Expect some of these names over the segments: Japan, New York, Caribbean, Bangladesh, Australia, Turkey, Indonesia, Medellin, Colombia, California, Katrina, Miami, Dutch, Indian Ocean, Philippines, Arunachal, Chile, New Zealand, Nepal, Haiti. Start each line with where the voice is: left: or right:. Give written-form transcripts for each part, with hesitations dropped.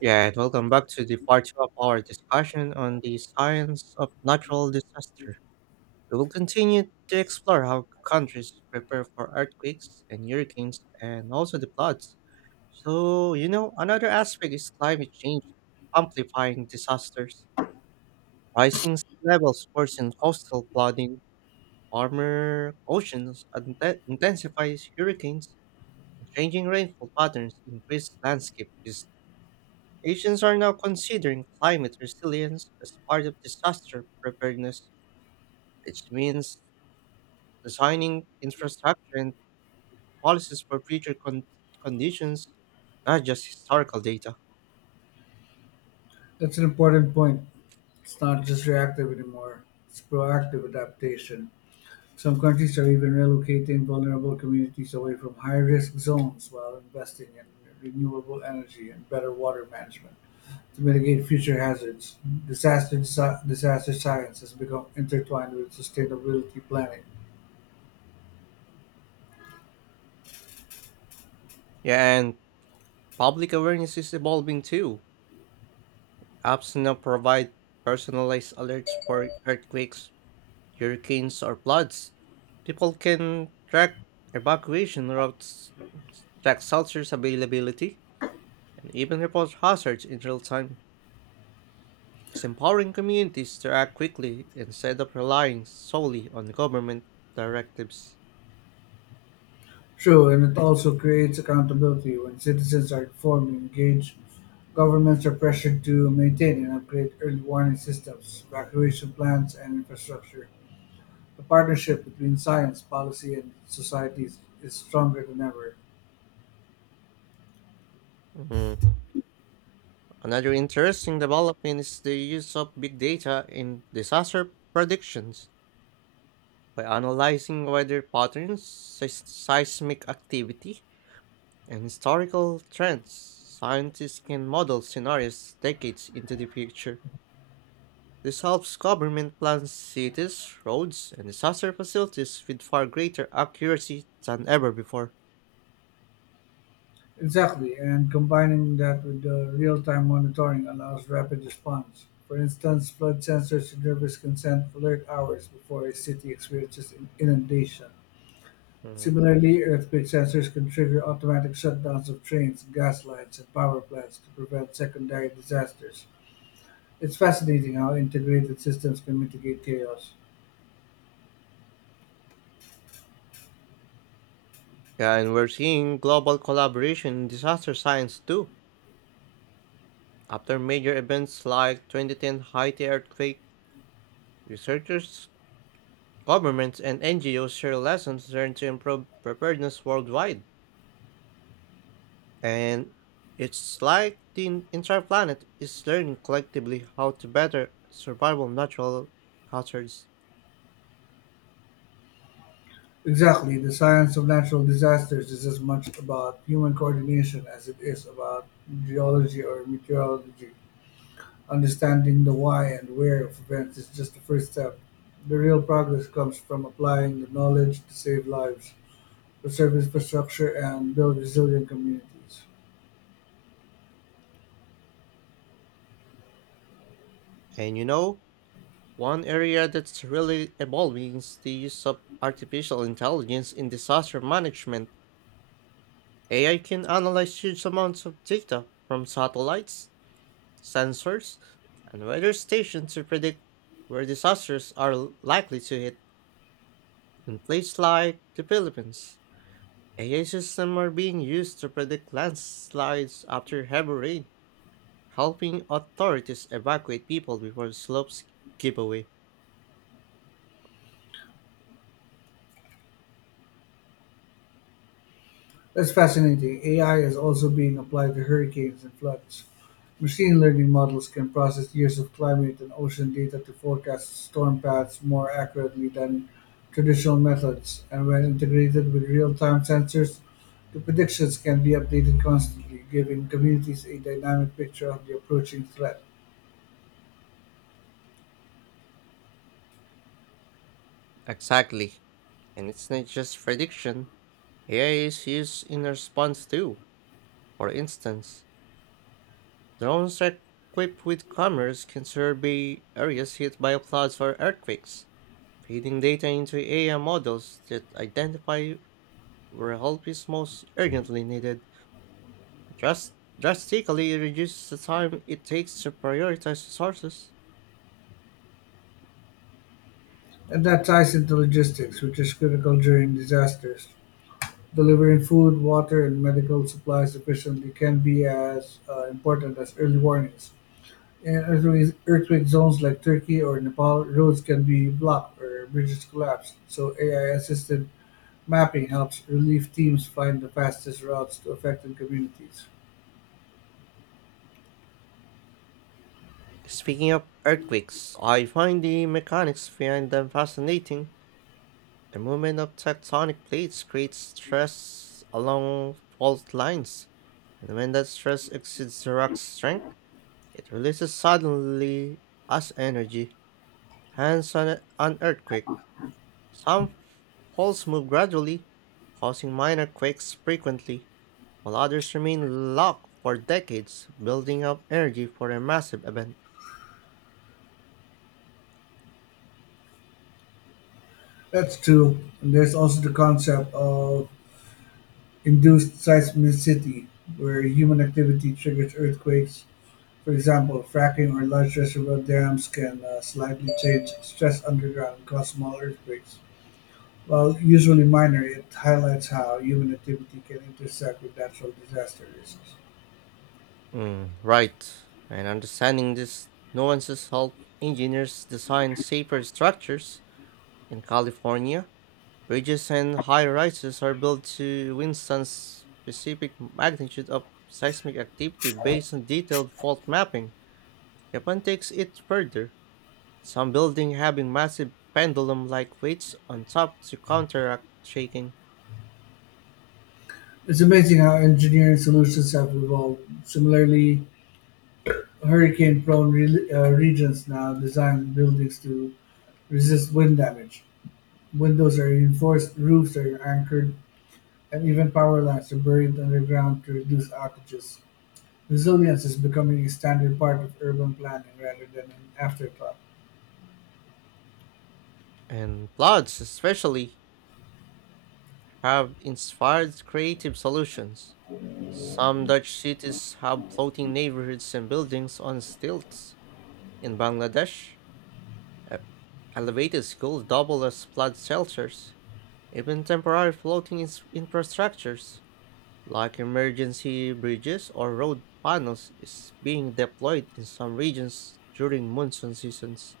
right: Yeah, and welcome back to the part two of our discussion on the science of natural disaster. We will continue to explore how countries prepare for earthquakes and hurricanes and also the floods. So, another aspect is climate change amplifying disasters. Rising sea levels worsen coastal flooding, warmer oceans intensifies hurricanes, and changing rainfall patterns increase landscape risk. Nations are now considering climate resilience as part of disaster preparedness, which means designing infrastructure and policies for future conditions, not just historical data.
left: That's an important point. It's not just reactive anymore, it's proactive adaptation. Some countries are even relocating vulnerable communities away from high risk zones while investing in renewable energy and better water management to mitigate future hazards. Disaster science has become intertwined with sustainability planning.
right: Yeah, and public awareness is evolving too. Apps now provide personalized alerts for earthquakes, hurricanes, or floods. People can track evacuation routes, track shelters availability, and even report hazards in real time. It's empowering communities to act quickly instead of relying solely on government directives.
left: True, and it also creates accountability when citizens are informed and engaged. Governments are pressured to maintain and upgrade early warning systems, evacuation plans, and infrastructure. The partnership between science, policy, and societies is stronger than ever.
right: Mhm. Another interesting development is the use of big data in disaster predictions by analyzing weather patterns, seismic activity, and historical trends. Scientists can model scenarios decades into the future. This helps government plan cities, roads, and disaster facilities with far greater accuracy than ever before.
left: Exactly, and combining that with the real-time monitoring allows rapid response. For instance, flood sensors delivers consent alert hours before a city experiences inundation.
right: Mhm.
left: Similarly, earthquake sensors can trigger automatic shutdowns of trains, gas lines, and power plants to prevent secondary disasters. It's fascinating how integrated systems can mitigate chaos.
right: Yeah, and we're seeing global collaboration in disaster science too. After major events like 2010 Haiti earthquake, researchers, governments, and NGOs share lessons learned to improve preparedness worldwide. And it's like the entire planet is learning collectively how to better survival natural hazards.
left: Exactly, the science of natural disasters is as much about human coordination as it is about geology or meteorology. Understanding the why and where of events is just the first step. The real progress comes from applying the knowledge to save lives, preserve infrastructure, and build resilient communities.
right: And you know, one area that's really evolving is the use of artificial intelligence in disaster management. AI can analyze huge amounts of data from satellites, sensors, and weather stations to predict where disasters are likely to hit. In places like the Philippines, AI systems are being used to predict landslides after heavy rain, helping authorities evacuate people before slopes give away.
left: That's fascinating. AI is also being applied to hurricanes and floods. Machine learning models can process years of climate and ocean data to forecast storm paths more accurately than traditional methods, and when integrated with real time sensors, the predictions can be updated constantly, giving communities a dynamic picture of the approaching threat.
right: Exactly. And it's not just prediction, AI is used in response too. For instance, drones equipped with cameras can survey areas hit by floods or earthquakes, feeding data into AI models that identify where help is most urgently needed, just drastically reduces the time it takes to prioritize resources.
left: And that ties into logistics, which is critical during disasters. Delivering food, water, and medical supplies efficiently can be as important as early warnings. In earthquake zones like Turkey or Nepal, roads can be blocked or bridges collapse, so AI assisted mapping helps relief teams find the fastest routes to affected communities.
right: Speaking of earthquakes, I find the mechanics behind them fascinating. The movement of tectonic plates creates stress along fault lines, and when that stress exceeds the rock's strength, it releases suddenly as energy, hence an earthquake. Some faults move gradually, causing minor quakes frequently, while others remain locked for decades, building up energy for a massive event.
left: That's two. And there's also the concept of induced seismicity, where human activity triggers earthquakes. For example, fracking or large reservoir dams can slightly change stress underground and cause small earthquakes. While usually minor, it highlights how human activity can intersect with natural disaster risks.
right: Mm, right, and understanding these nuances helps engineers design safer structures in California. Bridges and high rises are built to withstand specific magnitude of seismic activity based on detailed fault mapping. Japan takes it further, some buildings having massive pendulum like weights on top to counteract shaking.
left: It's amazing how engineering solutions have evolved. Similarly, hurricane prone regions now design buildings to resist wind damage. Windows are reinforced, roofs are anchored, and even power lines are buried underground to reduce outages. Resilience is becoming a standard part of urban planning rather than an afterthought.
right: And floods, especially, have inspired creative solutions. Some Dutch cities have floating neighborhoods and buildings on stilts. In Bangladesh, e- elevated schools double as flood shelters. Even temporary floating infrastructures, like emergency bridges or road panels, is being deployed in some regions during monsoon seasons.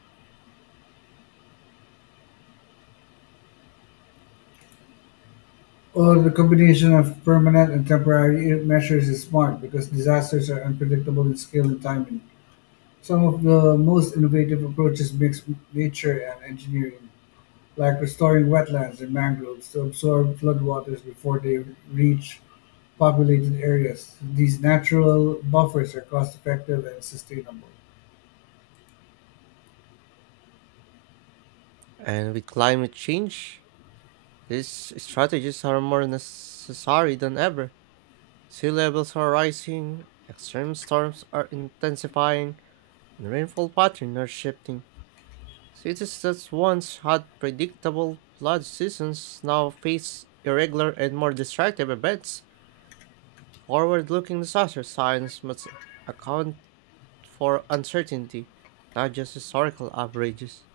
left: While the combination of permanent and temporary measures is smart because disasters are unpredictable in scale and timing. Some of the most innovative approaches mix nature and engineering, like restoring wetlands and mangroves to absorb floodwaters before they reach populated areas. These natural buffers are cost effective and sustainable.
right: And with climate change, these strategies are more necessary than ever. Sea levels are rising, extreme storms are intensifying, and rainfall patterns are shifting. Cities that once had predictable flood seasons now face irregular and more destructive events. Forward-looking disaster science must account for uncertainty, not just historical averages.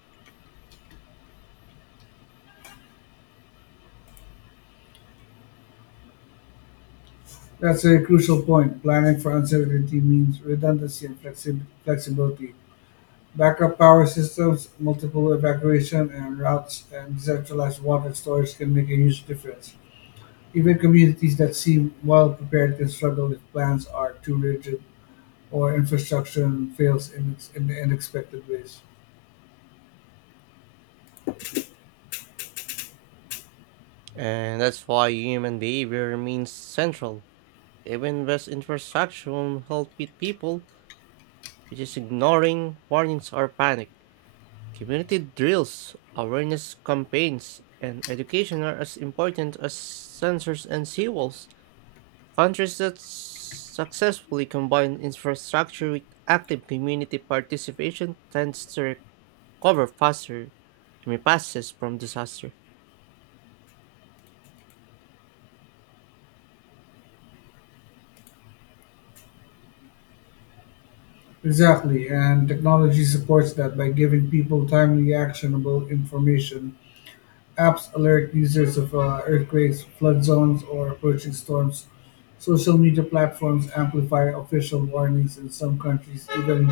left: That's a crucial point. Planning for uncertainty means redundancy and flexibility. Backup power systems, multiple evacuation and routes, and decentralized water storage can make a huge difference. Even communities that seem well prepared can struggle if plans are too rigid or infrastructure fails in unexpected ways.
right: And that's why human behavior remains central. Even best infrastructure will not help with people, which is ignoring warnings or panic. Community drills, awareness campaigns, and education are as important as sensors and seawalls. Countries that successfully combine infrastructure with active community participation tends to cover faster, I mean passes from disaster.
left: Exactly, and technology supports that by giving people timely, actionable information. Apps alert users of earthquakes, flood zones, or approaching storms. Social media platforms amplify official warnings, and some countries even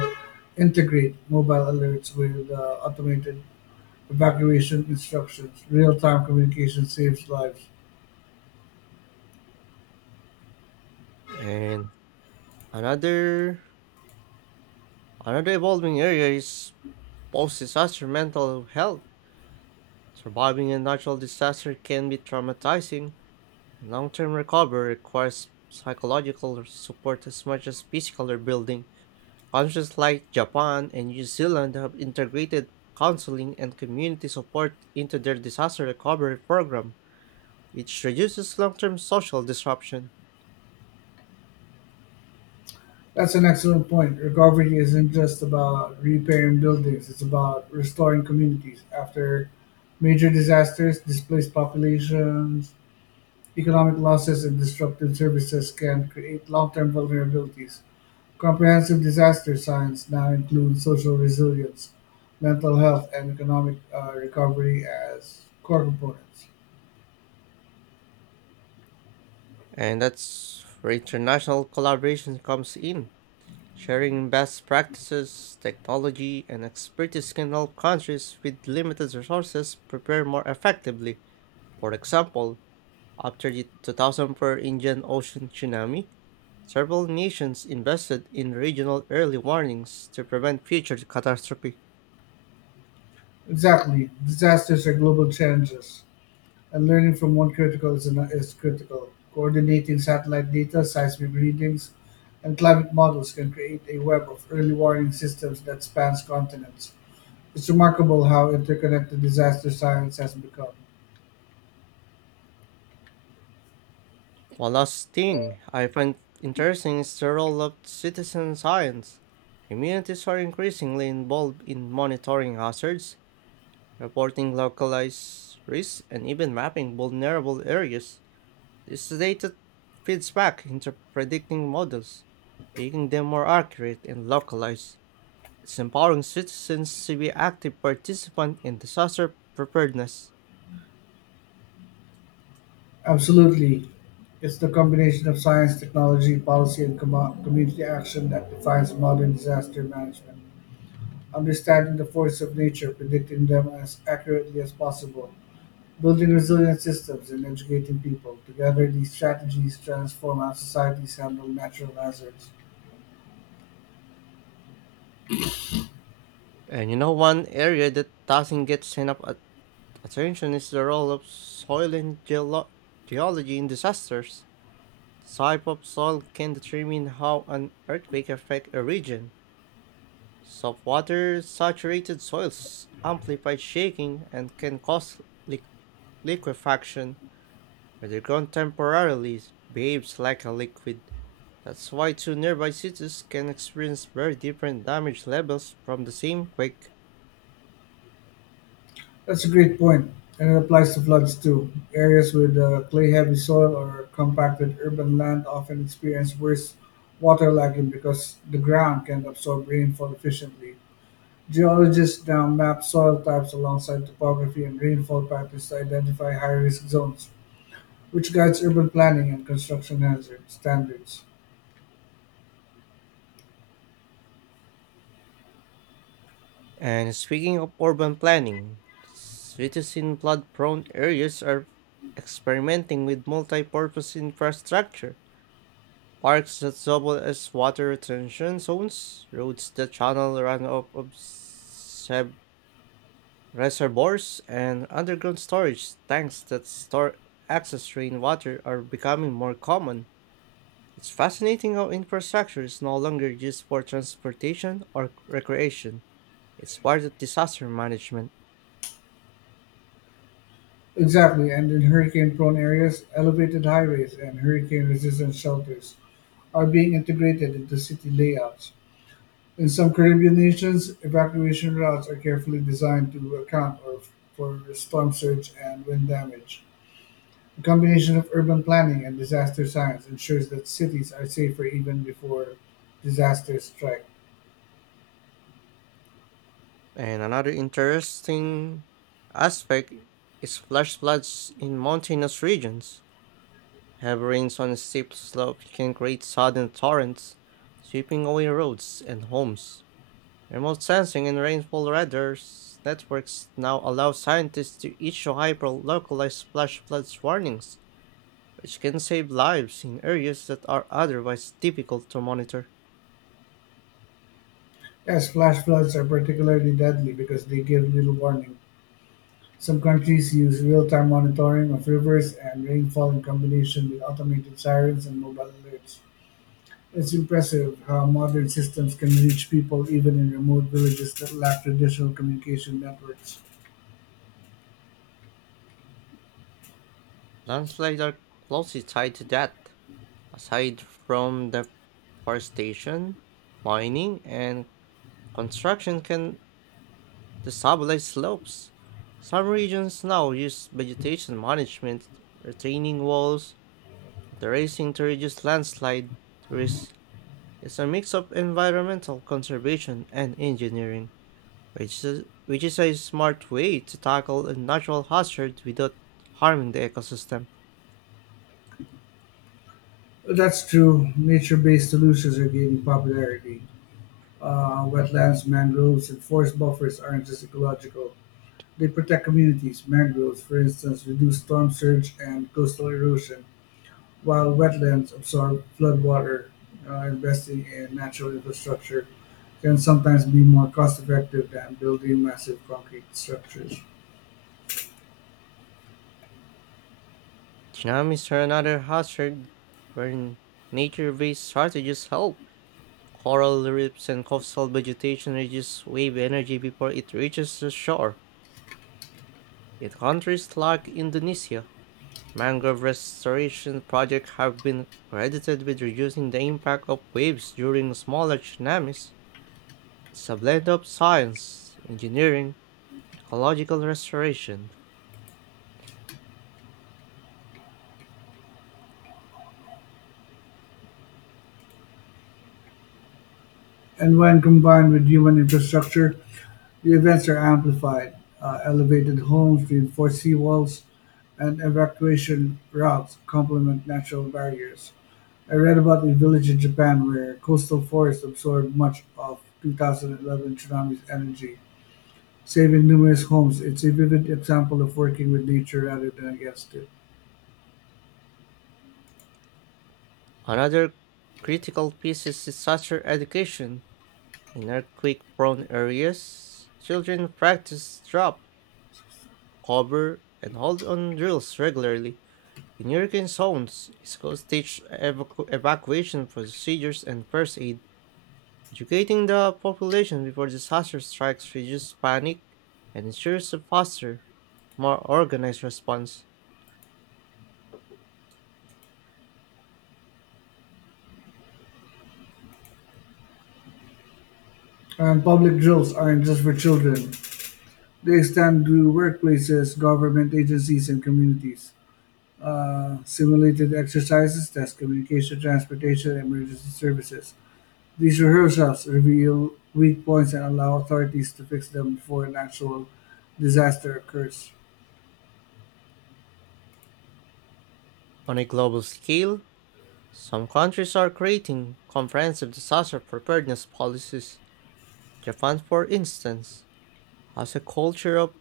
left: integrate mobile alerts with automated evacuation instructions. Real time communication saves lives.
right: And another another evolving area is post disaster mental health. Surviving a natural disaster can be traumatizing and long term recovery requires psychological support as much as physical rebuilding. Countries like Japan and New Zealand have integrated counseling and community support into their disaster recovery program, which reduces long term social disruption.
left: That's an excellent point. Recovery isn't just about repairing buildings, it's about restoring communities after major disasters, displaced populations, economic losses and disruptive services can create long-term vulnerabilities. Comprehensive disaster science now includes social resilience, mental health, and economic recovery as core components.
right: And that's where international collaboration comes in. Sharing best practices, technology, and expertise can help countries with limited resources prepare more effectively. For example, after the 2004 Indian Ocean tsunami, several nations invested in regional early warnings to prevent future catastrophe.
left: Exactly. Disasters are global challenges, and learning from one critical is, ano- is critical. Coordinating satellite data, seismic readings, and climate models can create a web of early warning systems that spans continents. It's remarkable how interconnected disaster science has become.
right: One last thing I find interesting is the role of citizen science. Communities are increasingly involved in monitoring hazards, reporting localized risks, and even mapping vulnerable areas. This data feeds back into predicting models, making them more accurate and localized. It's empowering citizens to be active participants in disaster preparedness.
left: Absolutely. It's the combination of science, technology, policy, and community action that defines modern disaster management. Understanding the forces of nature, predicting them as accurately as possible, building resilient systems, and educating people. Together, these strategies transform how societies handle natural hazards.
right: One area that doesn't get enough attention is the role of soil and geology in disasters. The type of soil can determine how an earthquake affects a region. Soft water saturated soils amplify shaking and can cause li- liquefaction, where the ground temporarily behaves like a liquid. That's why two nearby cities can experience very different damage levels from the same quake.
left: That's a great point, and it applies to floods too. Areas with clay-heavy soil or compacted urban land often experience worse water lagging because the ground can't absorb rainfall efficiently. Geologists now map soil types alongside topography and rainfall patterns to identify high-risk zones, which guides urban planning and construction hazard standards.
right: And speaking of urban planning, cities in flood prone areas are experimenting with multi purpose infrastructure. Parks that double as water retention zones, roads that channel runoff of reservoirs and underground storage tanks that store excess rainwater are becoming more common. It's fascinating how infrastructure is no longer used for transportation or recreation. It's part of disaster management.
left: Exactly, and in hurricane-prone areas, elevated highways and hurricane-resistant shelters are being integrated into city layouts. In some Caribbean nations, evacuation routes are carefully designed to account for storm surge and wind damage. A combination of urban planning and disaster science ensures that cities are safer even before disasters strike.
right: And another interesting aspect is flash floods in mountainous regions. Heavy rains on a steep slopes can create sudden torrents, sweeping away roads and homes. Remote sensing and rainfall radars networks now allow scientists to issue hyper-localized flash flood warnings, which can save lives in areas that are otherwise difficult to monitor.
left: Yes, flash floods are particularly deadly because they give little warning. Some countries use real time monitoring of rivers and rainfall in combination with automated sirens and mobile alerts. It's impressive how modern systems can reach people even in remote villages that lack traditional communication networks.
right: Landslides are closely tied to that. Aside from deforestation, mining, and construction can destabilize slopes. Some regions now use vegetation management, retaining walls, terracing to reduce landslide risk. It's a mix of environmental conservation and engineering, which is a smart way to tackle a natural hazard without harming the ecosystem.
left: That's true. Nature based solutions are gaining popularity. Wetlands, mangroves, and forest buffers aren't just ecological. They protect communities. Mangroves, for instance, reduce storm surge and coastal erosion, while wetlands absorb floodwater. Investing in natural infrastructure can sometimes be more cost effective than building massive concrete structures.
right: Tsunamis are another hazard where nature based strategies help. Coral reefs and coastal vegetation reduce wave energy before it reaches the shore. In countries like Indonesia, mangrove restoration projects have been credited with reducing the impact of waves during smaller tsunamis. It's a blend of science, engineering, and ecological restoration.
left: And when combined with human infrastructure, the events are amplified. Elevated homes, reinforced seawalls, and evacuation routes complement natural barriers. I read about a village in Japan where coastal forests absorbed much of 2011 tsunami's energy, saving numerous homes. It's a vivid example of working with nature rather than against it.
right: Another critical piece is disaster education. In earthquake prone areas, children practice drop, cover, and hold on drills regularly. In hurricane zones, schools teach evacuation procedures and first aid. Educating the population before disaster strikes reduces panic and ensures a faster, more organized response.
left: And public drills aren't just for children, they extend to workplaces, government agencies, and communities. Simulated exercises, test communication, transportation, and emergency services. These rehearsals reveal weak points and allow authorities to fix them before an actual disaster occurs.
right: On a global scale, some countries are creating comprehensive disaster preparedness policies. Japan, for instance, has a culture of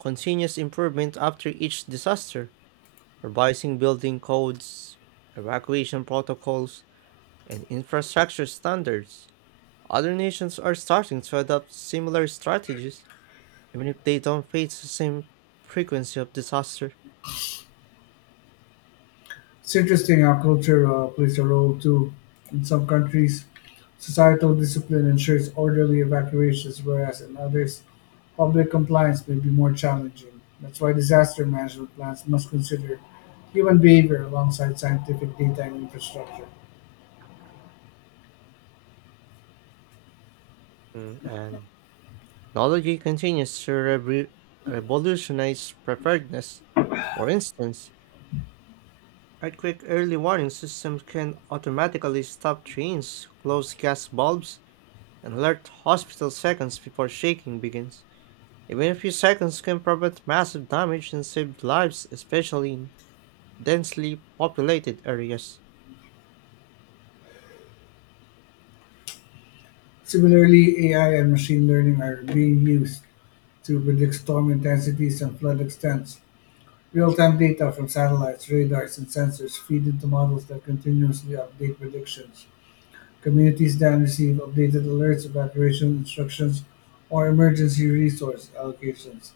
right: continuous improvement after each disaster, revising building codes, evacuation protocols, and infrastructure standards. Other nations are starting to adopt similar strategies, even if they don't face the same frequency of disaster.
left: It's interesting how culture plays a role too. In some countries, societal discipline ensures orderly evacuations, whereas in others, public compliance may be more challenging. That's why disaster management plans must consider human behavior alongside scientific data and infrastructure.
right: Mm, and technology continues to revolutionize preparedness. For instance, earthquake early warning systems can automatically stop trains, close gas bulbs, and alert hospitals seconds before shaking begins. Even a few seconds can prevent massive damage and save lives, especially in densely populated areas.
left: Similarly, AI and machine learning are being used to predict storm intensities and flood extents. Real-time data from satellites, radars, and sensors feed into models that continuously update predictions. Communities then receive updated alerts, evacuation instructions, or emergency resource allocations.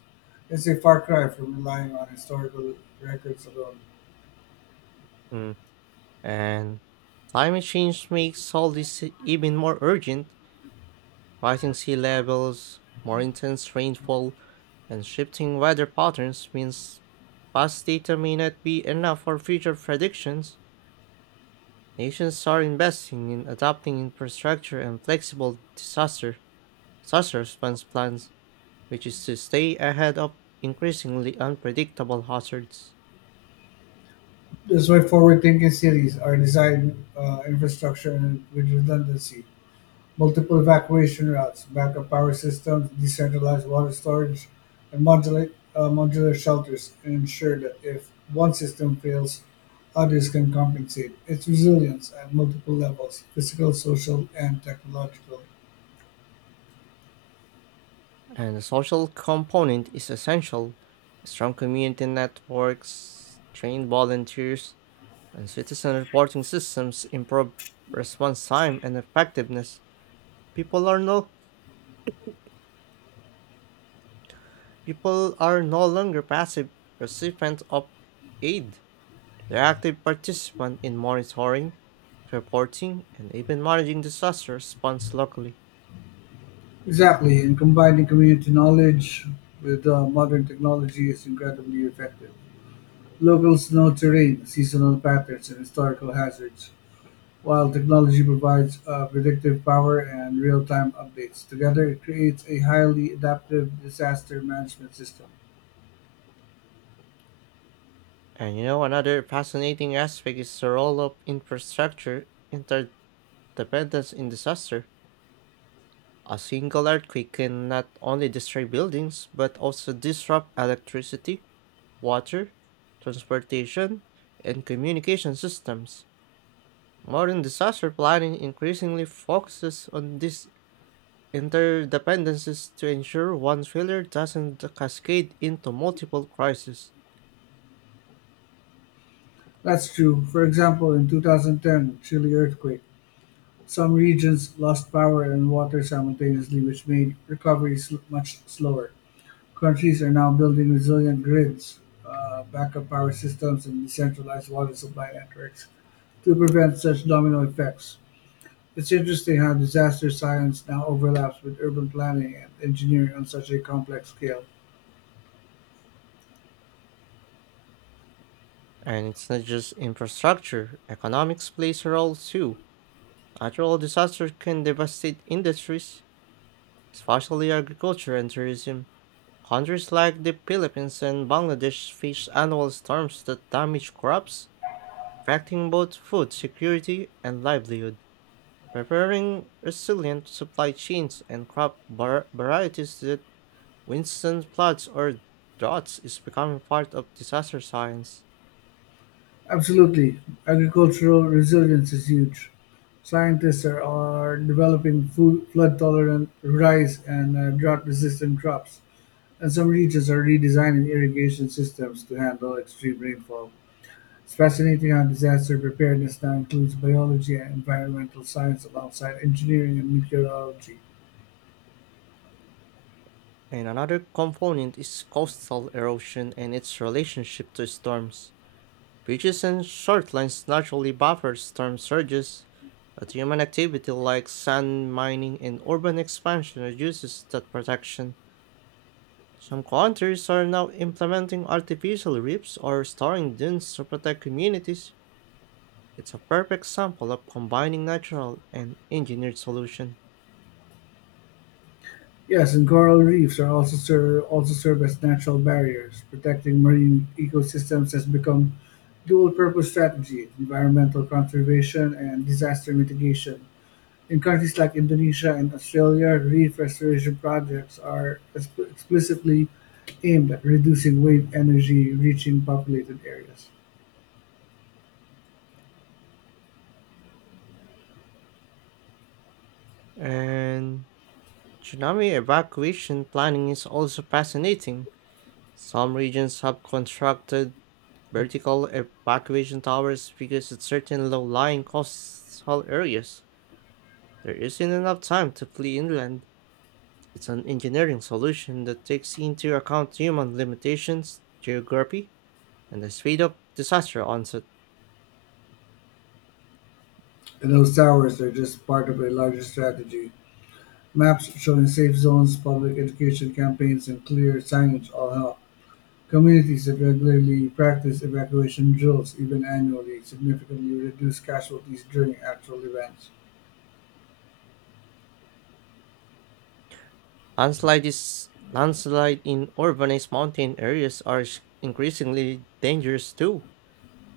left: It's a far cry from relying on historical records alone.
right: Mm. And climate change makes all this even more urgent. Rising sea levels, more intense rainfall, and shifting weather patterns means past data may not be enough for future predictions. Nations are investing in adopting infrastructure and flexible disaster response plans, which is to stay ahead of increasingly unpredictable hazards.
left: That's why forward-thinking cities are designed infrastructure and with redundancy. Multiple evacuation routes, backup power systems, decentralized water storage, and modular shelters ensure that if one system fails, others can compensate. It's resilience at multiple levels physical, social, and technological.
right: And the social component is essential. Strong community networks, trained volunteers, and citizen reporting systems improve response time and effectiveness. People are no people are no longer passive recipients of aid. The active participant in monitoring, reporting, and even managing disaster response locally.
left: Exactly, and combining community knowledge with modern technology is incredibly effective. Locals know terrain, seasonal patterns, and historical hazards, while technology provides predictive power and real-time updates, together it creates a highly adaptive disaster management system.
right: Another fascinating aspect is the role of infrastructure interdependence in disaster. A single earthquake can not only destroy buildings, but also disrupt electricity, water, transportation, and communication systems. Modern disaster planning increasingly focuses on this interdependencies to ensure one failure doesn't cascade into multiple crises.
left: That's true. For example, in 2010 Chile earthquake, some regions lost power and water simultaneously, which made recovery much slower. Countries are now building resilient grids, backup power systems, and decentralized water supply networks to prevent such domino effects. It's interesting how disaster science now overlaps with urban planning and engineering on such a complex scale.
right: And it's not just infrastructure, economics plays a role too. Natural disasters can devastate industries, especially agriculture and tourism. Countries like the Philippines and Bangladesh face annual storms that damage crops, affecting both food security and livelihood. Preferring resilient supply chains and crop varieties that withstand floods or droughts is becoming part of disaster science.
left: Absolutely. Agricultural resilience is huge. Scientists are developing food, flood tolerant rice and drought resistant crops. And some regions are redesigning irrigation systems to handle extreme rainfall. It's fascinating how disaster preparedness now includes biology and environmental science alongside engineering and meteorology.
right: And another component is coastal erosion and its relationship to storms. Beaches and shorelines naturally buffer storm surges, but human activity like sand mining and urban expansion reduces that protection. Some countries are now implementing artificial reefs or storing dunes to protect communities. It's a perfect example of combining natural and engineered solution.
left: Yes, and coral reefs are also serve as natural barriers, protecting marine ecosystems has become dual-purpose strategy, environmental conservation and disaster mitigation. In countries like Indonesia and Australia, reef restoration projects are explicitly aimed at reducing wave energy reaching populated areas.
right: And tsunami evacuation planning is also fascinating. Some regions have constructed vertical evacuation towers because at certain low-lying coastal areas, there isn't enough time to flee inland. It's an engineering solution that takes into account human limitations, geography, and the speed of disaster onset.
left: And those towers are just part of a larger strategy. Maps showing safe zones, public education campaigns, and clear signage all help. Communities that regularly practice evacuation drills, even annually, significantly reduce casualties during actual events.
right: Landslide in urbanized mountain areas are increasingly dangerous too.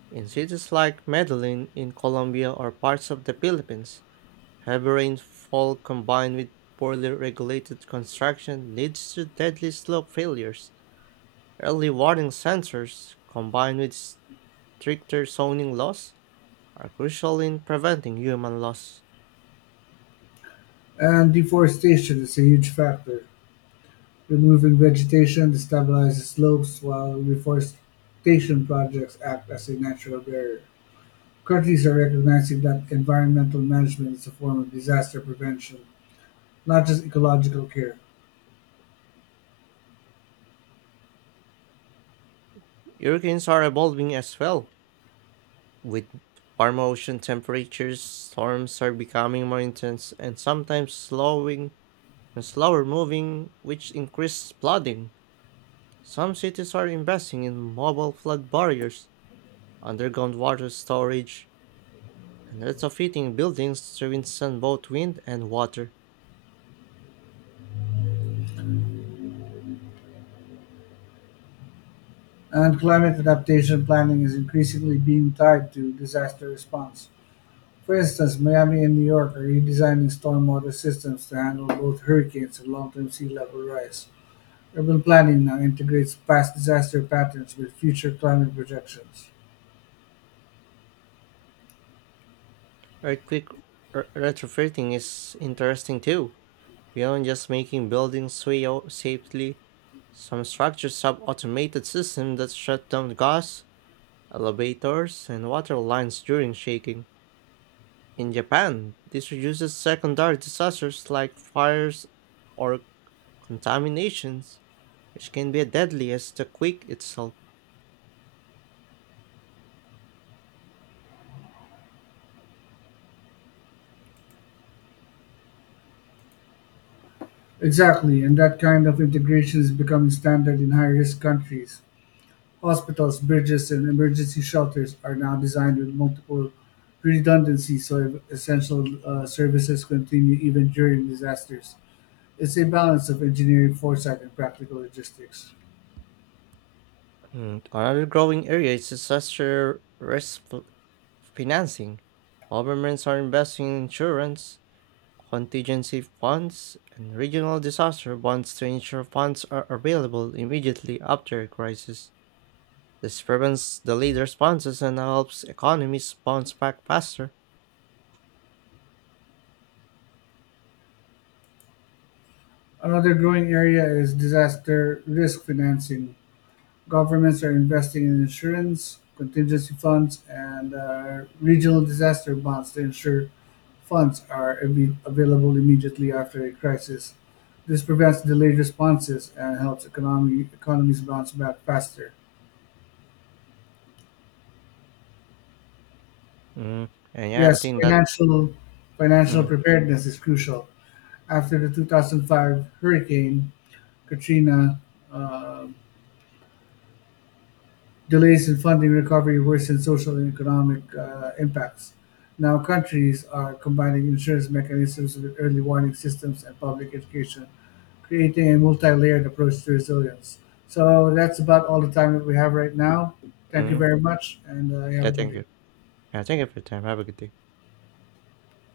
right: In cities like Medellin in Colombia or parts of the Philippines, heavy rainfall combined with poorly regulated construction leads to deadly slope failures. Early warning sensors, combined with stricter zoning laws, are crucial in preventing human loss.
left: And deforestation is a huge factor. Removing vegetation destabilizes slopes, while reforestation projects act as a natural barrier. Countries are recognizing that environmental management is a form of disaster prevention, not just ecological care.
right: Hurricanes are evolving as well. With warm ocean temperatures, storms are becoming more intense and sometimes slowing and slower moving, which increases flooding. Some cities are investing in mobile flood barriers, underground water storage, and retrofitting buildings to withstand both wind and water.
left: And climate adaptation planning is increasingly being tied to disaster response. For instance, Miami and New York are redesigning stormwater systems to handle both hurricanes and long-term sea level rise. Urban planning now integrates past disaster patterns with future climate projections.
right: Earthquake retrofitting is interesting too. Beyond just making buildings sway safely, some structures have automated systems that shut down gas elevators, and water lines during shaking. In Japan, this reduces secondary disasters like fires or contaminations, which can be deadly as the quake itself.
left: Exactly, and that kind of integration is becoming standard in high risk countries. Hospitals, bridges, and emergency shelters are now designed with multiple redundancies so essential services continue even during disasters. It's a balance of engineering foresight and practical logistics.
right: And another growing area is disaster risk financing. Governments are investing in insurance, contingency funds, and regional disaster bonds to ensure funds are available immediately after a crisis. This prevents delayed responses and helps economies bounce back faster.
left: Another growing area is disaster risk financing. Governments are investing in insurance, contingency funds, and regional disaster bonds to ensure funds are available immediately after a crisis. This prevents delayed responses and helps economies bounce back faster.
right: Mm. And yeah, I
left: Yes,
right: think that.
left: financial
right: Mm,
left: preparedness is crucial. After the 2005 hurricane Katrina, um delays in funding recovery worsen social and economic impacts. Now, countries are combining insurance mechanisms with early warning systems and public education, creating a multi layered approach to resilience. So, that's about all the time that we have right now. Thank you
right: mm.
left: very much, and have
right: Yeah,
left: a good
right: thank
left: day.
right: you. Yeah, thank you for your time. Have a good day.